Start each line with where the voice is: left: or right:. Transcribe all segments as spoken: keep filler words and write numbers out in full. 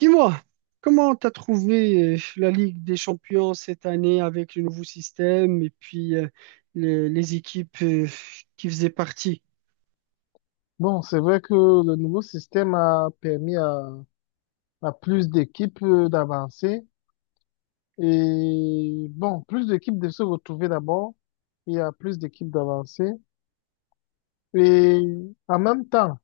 right: Dis-moi, comment t'as trouvé euh, la Ligue des Champions cette année avec le nouveau système et puis euh, les, les équipes euh, qui faisaient partie?
left: Bon, c'est vrai que le nouveau système a permis à, à plus d'équipes euh, d'avancer et bon, plus d'équipes de se retrouver d'abord et à plus d'équipes d'avancer. Et en même temps,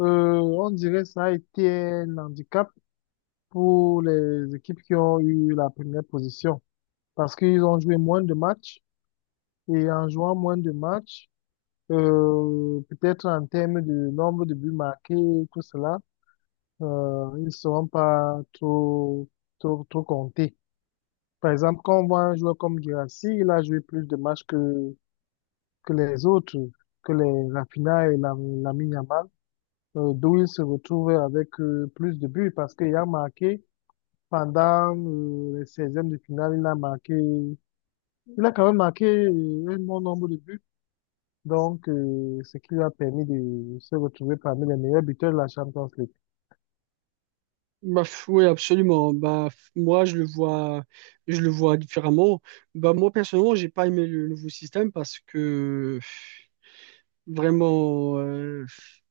left: euh, on dirait que ça a été un handicap pour les équipes qui ont eu la première position parce qu'ils ont joué moins de matchs et en jouant moins de matchs, euh, peut-être en termes de nombre de buts marqués, tout cela. Euh, ils ne seront pas trop, trop, trop comptés. Par exemple, quand on voit un joueur comme Guirassy, il a joué plus de matchs que, que les autres, que les Raphinha et la, Lamine Yamal, euh, d'où il se retrouve avec euh, plus de buts parce qu'il a marqué pendant euh, les seizièmes de finale, il a marqué, il a quand même marqué euh, un bon nombre de buts. Donc, euh, ce qui lui a permis de se retrouver parmi les meilleurs buteurs de la Champions League.
right: Bah, f- oui, absolument. Bah, f- moi, je le vois, je le vois différemment. Bah, moi, personnellement, j'ai pas aimé le nouveau système parce que euh, vraiment, euh,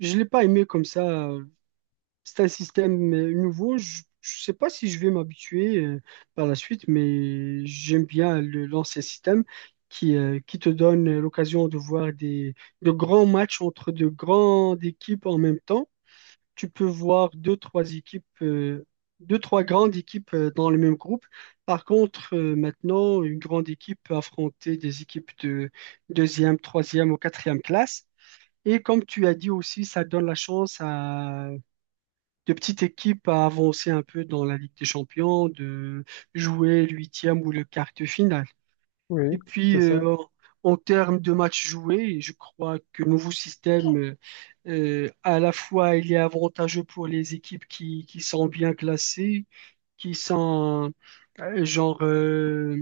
right: je l'ai pas aimé comme ça. C'est un système euh, nouveau. Je ne sais pas si je vais m'habituer euh, par la suite, mais j'aime bien le- l'ancien système qui, euh, qui te donne l'occasion de voir des, de grands matchs entre de grandes équipes en même temps. Tu peux voir deux, trois équipes, euh, deux, trois grandes équipes euh, dans le même groupe. Par contre, euh, maintenant, une grande équipe peut affronter des équipes de deuxième, troisième ou quatrième classe. Et comme tu as dit aussi, ça donne la chance à de petites équipes à avancer un peu dans la Ligue des Champions, de jouer l'huitième ou le quart de finale. Et
left: Oui,
right: puis,
left: c'est ça.
right: euh, en termes de matchs joués, je crois que le nouveau système, euh, euh, à la fois, il est avantageux pour les équipes qui, qui sont bien classées, qui sont euh, genre... euh,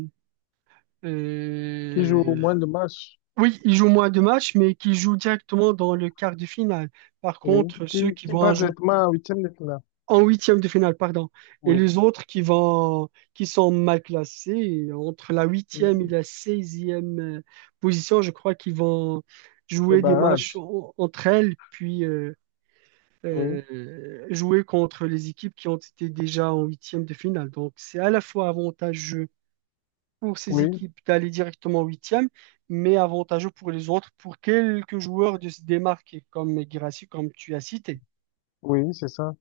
left: Qui joue au
right: euh,
left: moins de matchs.
right: oui, ils jouent moins de matchs, mais qui jouent directement dans le quart de finale. Par
left: Oui,
right: contre, ceux
left: qui,
right: qui
left: qui
right: vont
left: prend
right: ajouter
left: directement en huitième de finale.
right: en huitième de finale, pardon. Et
left: Oui,
right: les autres qui vont, qui sont mal classés, entre la huitième et
left: Mm.
right: la seizième euh, position, je crois qu'ils vont
left: Le
right: jouer des matchs
left: barrage.
right: en- entre elles, puis euh,
left: Oui,
right: euh, jouer contre les équipes qui ont été déjà en huitième de finale. Donc, c'est à la fois avantageux pour ces
left: oui,
right: équipes d'aller directement en huitième, mais avantageux pour les autres, pour quelques joueurs de se démarquer, comme Guirassy, comme tu as cité.
left: oui, c'est ça.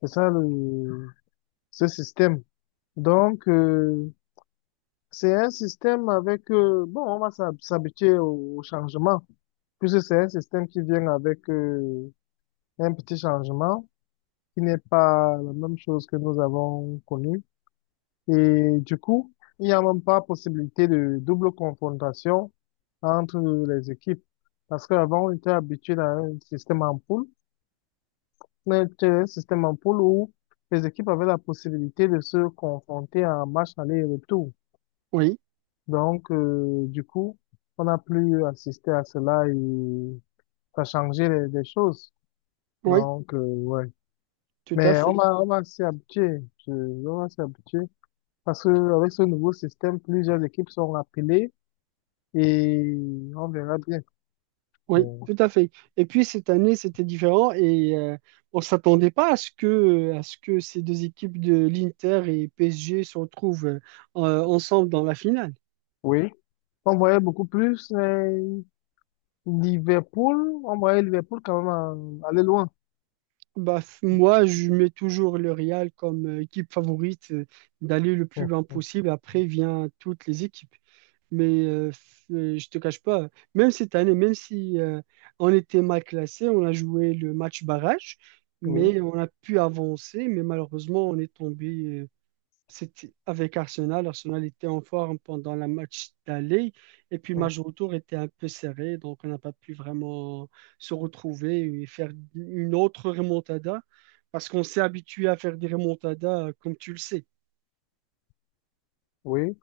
left: C'est ça le, ce système. Donc, euh, c'est un système avec, euh, bon, on va s'hab- s'habituer au, au changement, puisque c'est un système qui vient avec euh, un petit changement qui n'est pas la même chose que nous avons connue. Et du coup, il n'y a même pas possibilité de double confrontation entre les équipes. Parce qu'avant, on était habitué à un système en poule, mais c'était un système en poule où les équipes avaient la possibilité de se confronter en match aller et retour.
right: Oui,
left: Donc, euh, du coup, on n'a plus assisté à cela et ça a changé les, les choses.
right: oui,
left: Donc, euh, ouais.
right: tout à
left: Mais on
right: fait.
left: va, on va s'y habituer. Je- on va s'y habituer. Parce que avec ce nouveau système, plusieurs équipes sont appelées et on verra bien.
right: Oui,
left: Euh,
right: tout à fait. Et puis cette année, c'était différent et euh, on s'attendait pas à ce que, à ce que ces deux équipes de l'Inter et P S G se retrouvent euh, en- ensemble dans la finale.
left: Oui. On voyait beaucoup plus euh, Liverpool. On voyait Liverpool quand même euh, aller loin.
right: Bah, f- moi, je mets toujours le Real comme euh, équipe favorite euh, d'aller le plus
left: Hum,
right: loin
left: hum,
right: possible. Après, vient toutes les équipes. Mais euh, f- euh, je te cache pas, même cette année, même si euh, on était mal classé, on a joué le match barrage,
left: oui.
right: mais on a pu avancer. Mais malheureusement, on est tombé euh, c'était avec Arsenal. Arsenal était en forme pendant la match d'aller. Et puis, le
left: Hum,
right: match de retour était un peu serré. Donc, on n'a pas pu vraiment se retrouver et faire une autre remontada. Parce qu'on s'est habitué à faire des remontadas, comme tu le sais.
left: oui.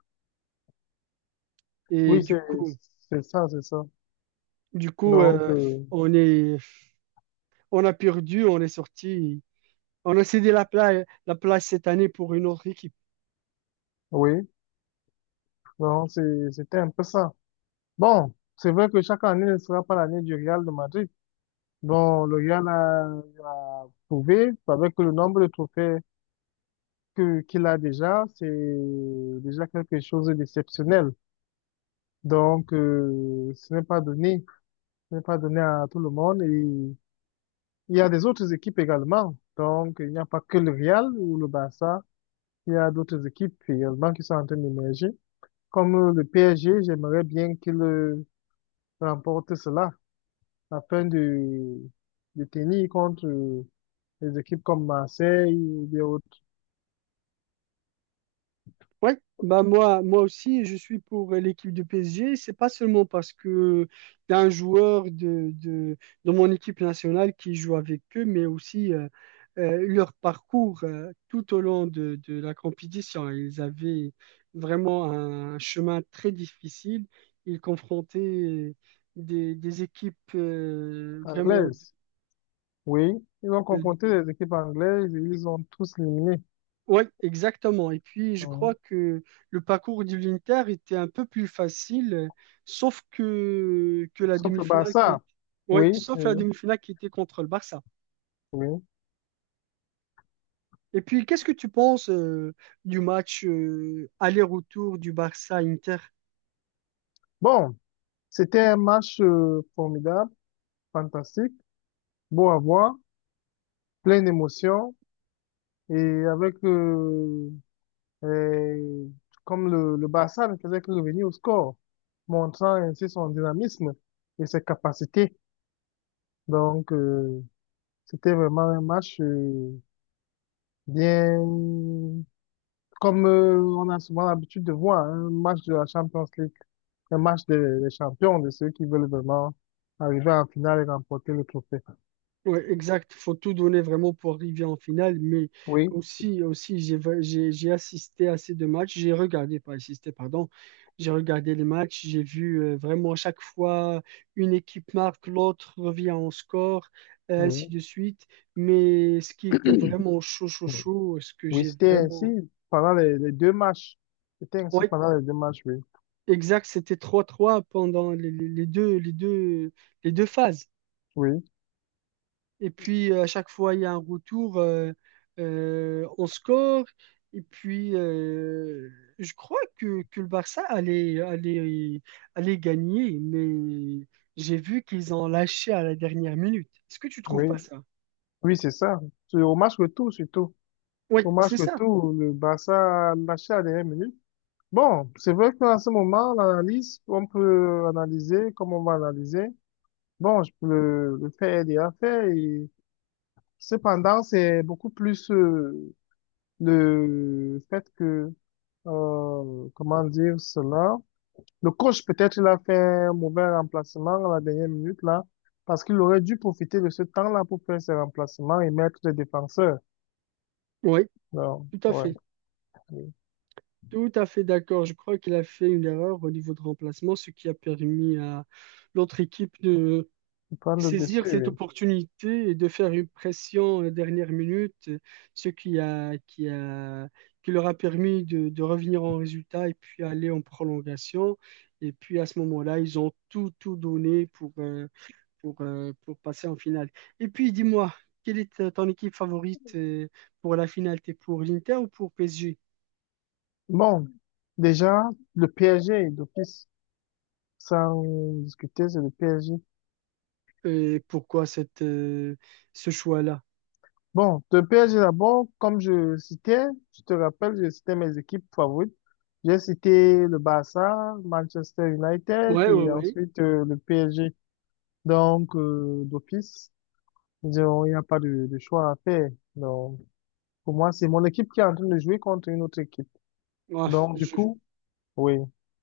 right: Et
left: Oui,
right: du
left: c'est
right: coup,
left: c'est ça, c'est ça.
right: du coup
left: Donc,
right: euh,
left: euh,
right: on est, on a perdu, on est sorti. On a cédé la place, la place cette année pour une autre équipe.
left: oui. Donc, c'est- c'était un peu ça. Bon, c'est vrai que chaque année ne sera pas l'année du Real de Madrid. Bon, le Real a, a prouvé avec le nombre de trophées que qu'il a déjà, c'est déjà quelque chose d'exceptionnel. Donc, euh, ce n'est pas donné. Ce n'est pas donné à tout le monde. Et il y a des autres équipes également. Donc, il n'y a pas que le Real ou le Barça. Il y a d'autres équipes également qui sont en train d'émerger. Comme euh, le P S G, j'aimerais bien qu'il euh, remporte cela afin de, de tenir contre euh, les équipes comme Marseille ou des autres
right: Oui, bah moi, moi aussi, je suis pour l'équipe du P S G. C'est pas seulement parce que y a un joueur de, de, de mon équipe nationale qui joue avec eux, mais aussi euh, euh, leur parcours euh, tout au long de, de la compétition. Ils avaient vraiment un chemin très difficile. Ils confrontaient des, des équipes euh, vraiment
left: anglaises. Oui, ils ont
right: de,
left: confronté les équipes anglaises et ils ont tous éliminé.
right: oui, exactement. Et puis, je crois
left: Donc,
right: que le parcours du l'Inter était un peu plus facile, euh, sauf que, que la
left: sauf le
right: demi-finale qui est...
left: Barça.
right: ouais,
left: Oui, c'est,
right: sauf la demi-finale qui était contre le Barça.
left: oui.
right: Et puis, qu'est-ce que tu penses euh, du match euh, aller-retour du Barça-Inter?
left: Bon. C'était un match euh, formidable, fantastique, beau à voir, plein d'émotions et avec euh, euh, comme le, le Barça ne faisait que revenir au score, montrant ainsi son dynamisme et ses capacités. Donc euh, c'était vraiment un match euh, bien comme euh, on a souvent l'habitude de voir hein, un match de la Champions League, un match des des champions, de ceux qui veulent vraiment arriver en finale et remporter le trophée.
right: Ouais, exact. Faut tout donner vraiment pour arriver en finale. Mais
left: Oui,
right: aussi, aussi, j'ai, j'ai, j'ai assisté à ces deux matchs. J'ai regardé, pas assisté, pardon. J'ai regardé les matchs. J'ai vu euh, vraiment à chaque fois une équipe marque, l'autre revient en score, et ainsi
left: oui.
right: de suite. Mais ce qui était vraiment chaud, chaud, chaud, ce que
left: Oui,
right: j'ai
left: c'était ainsi
right: vraiment.
left: pendant les, les deux matchs. C'était ainsi
right: Ouais,
left: pendant les deux matchs, oui.
right: exact. C'était trois trois pendant les, les les deux, les deux, les deux phases.
left: Oui,
right: Et puis, euh, à chaque fois, il y a un retour, euh, euh, on score. Et puis, euh, je crois que, que le Barça allait, allait, allait gagner, mais j'ai vu qu'ils ont lâché à la dernière minute. Est-ce que tu trouves
left: oui,
right: pas ça?
left: oui, c'est ça. C'est Au match retour, surtout.
right: Oui,
left: Au match
right: c'est ça.
left: retour, le Barça a lâché à la dernière minute. Bon, c'est vrai qu'à ce moment, l'analyse, on peut analyser comme on va analyser. Bon, je peux le, le faire aider à faire. Et cependant, c'est beaucoup plus euh, le fait que, euh, comment dire cela, le coach, peut-être, il a fait un mauvais remplacement à la dernière minute, là, parce qu'il aurait dû profiter de ce temps-là pour faire ses remplacements et mettre les défenseurs.
right: Oui,
left: Non,
right: tout à
left: ouais,
right: fait. Tout à fait d'accord. Je crois qu'il a fait une erreur au niveau de remplacement, ce qui a permis à l'autre équipe de,
left: pour prendre le dessus.
right: saisir cette
left: Oui.
right: opportunité et de faire une pression à la dernière minute, ce qui a, qui a, qui leur a permis de, de revenir en résultat et puis aller en prolongation. Et puis à ce moment-là, ils ont tout, tout donné pour, euh, pour, euh, pour passer en finale. Et puis dis-moi, quelle est ta- ton équipe favorite euh, pour la finale? T'es pour l'Inter ou pour P S G?
left: Bon, déjà, le P S G d'office, sans discuter, c'est le P S G.
right: Et pourquoi cette, euh, ce choix-là?
left: Bon, le P S G d'abord, comme je citais, je te rappelle, je citais mes équipes favorites. J'ai cité le Barça, Manchester United
right: Ouais, ouais,
left: et
right: ouais.
left: ensuite euh, le P S G. Donc, euh, d'office. Disons, il n'y a pas de, de choix à faire. Donc, pour moi, c'est mon équipe qui est en train de jouer contre une autre équipe.
right: Ouais,
left: Donc, du
right: je,
left: coup, oui,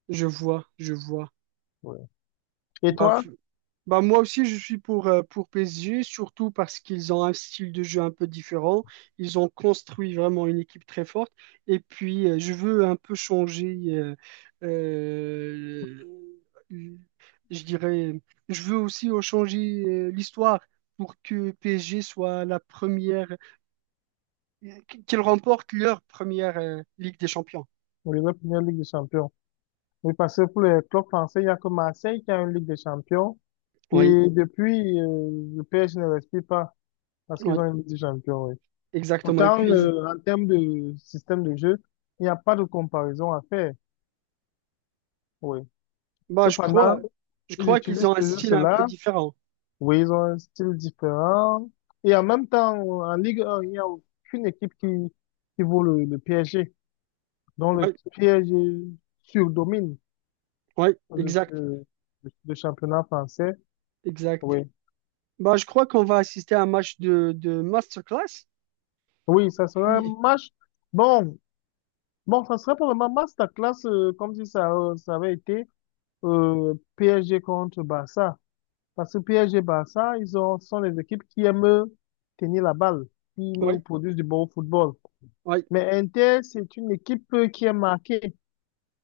right: je vois, je vois.
left: oui. Et
right: Bah,
left: toi,
right: Bah moi aussi, je suis pour, euh, pour P S G, surtout parce qu'ils ont un style de jeu un peu différent. Ils ont construit vraiment une équipe très forte. Et puis, euh, je veux un peu changer, euh, euh, je dirais, je veux aussi euh, changer euh, l'histoire pour que P S G soit la première, qu'ils remportent leur première euh, Ligue des Champions.
left: pour la première Ligue des Champions? Oui, parce que pour les clubs français, il n'y a que Marseille qui a une Ligue des Champions.
right: Oui,
left: Et depuis, euh, le P S G ne respire pas parce qu'ils ont
right: oui,
left: une Ligue des Champions, oui.
right: exactement. Et
left: Pourtant,
right: puis, ils-
left: euh, en termes de système de jeu, il n'y a pas de comparaison à faire, oui.
right: bah, je crois,
left: Cependant,
right: je
left: ils
right: crois qu'ils
left: utilisent
right: ont un
left: toujours
right: style un peu
left: cela.
right: différent.
left: Oui, ils ont un style différent. Et en même temps, en Ligue un, il n'y a aucune équipe qui, qui vaut le, le P S G, dont le
right: Oui,
left: P S G surdomine
right: oui,
left: le,
right: exact.
left: le, le championnat français.
right: Exact.
left: Oui.
right: Bah, je crois qu'on va assister à un match de, de masterclass.
left: Oui, ça serait un
right: Puis,
left: match. Bon, bon, ça serait probablement un masterclass, euh, comme si ça, euh, ça avait été euh, P S G contre Barça. Parce que P S G Barça, ils ont, sont les équipes qui aiment tenir la balle, qui nous
right: oui,
left: produisent du bon football.
right: oui.
left: Mais Inter, c'est une équipe euh, qui est marquée.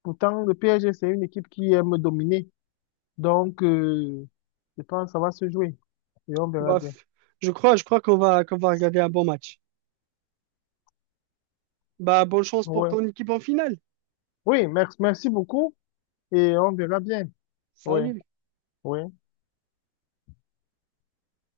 left: Pourtant, le P S G, c'est une équipe qui aime dominer. Donc, euh, je pense que ça va se jouer. Et on verra
right: Bah,
left: bien.
right: f- je crois, je crois qu'on va, qu'on va regarder un bon match. Bah, bonne chance pour
left: Ouais.
right: ton équipe en finale.
left: Oui, merci, merci beaucoup. Et on verra bien. Oui,
right: Salut.
left: oui.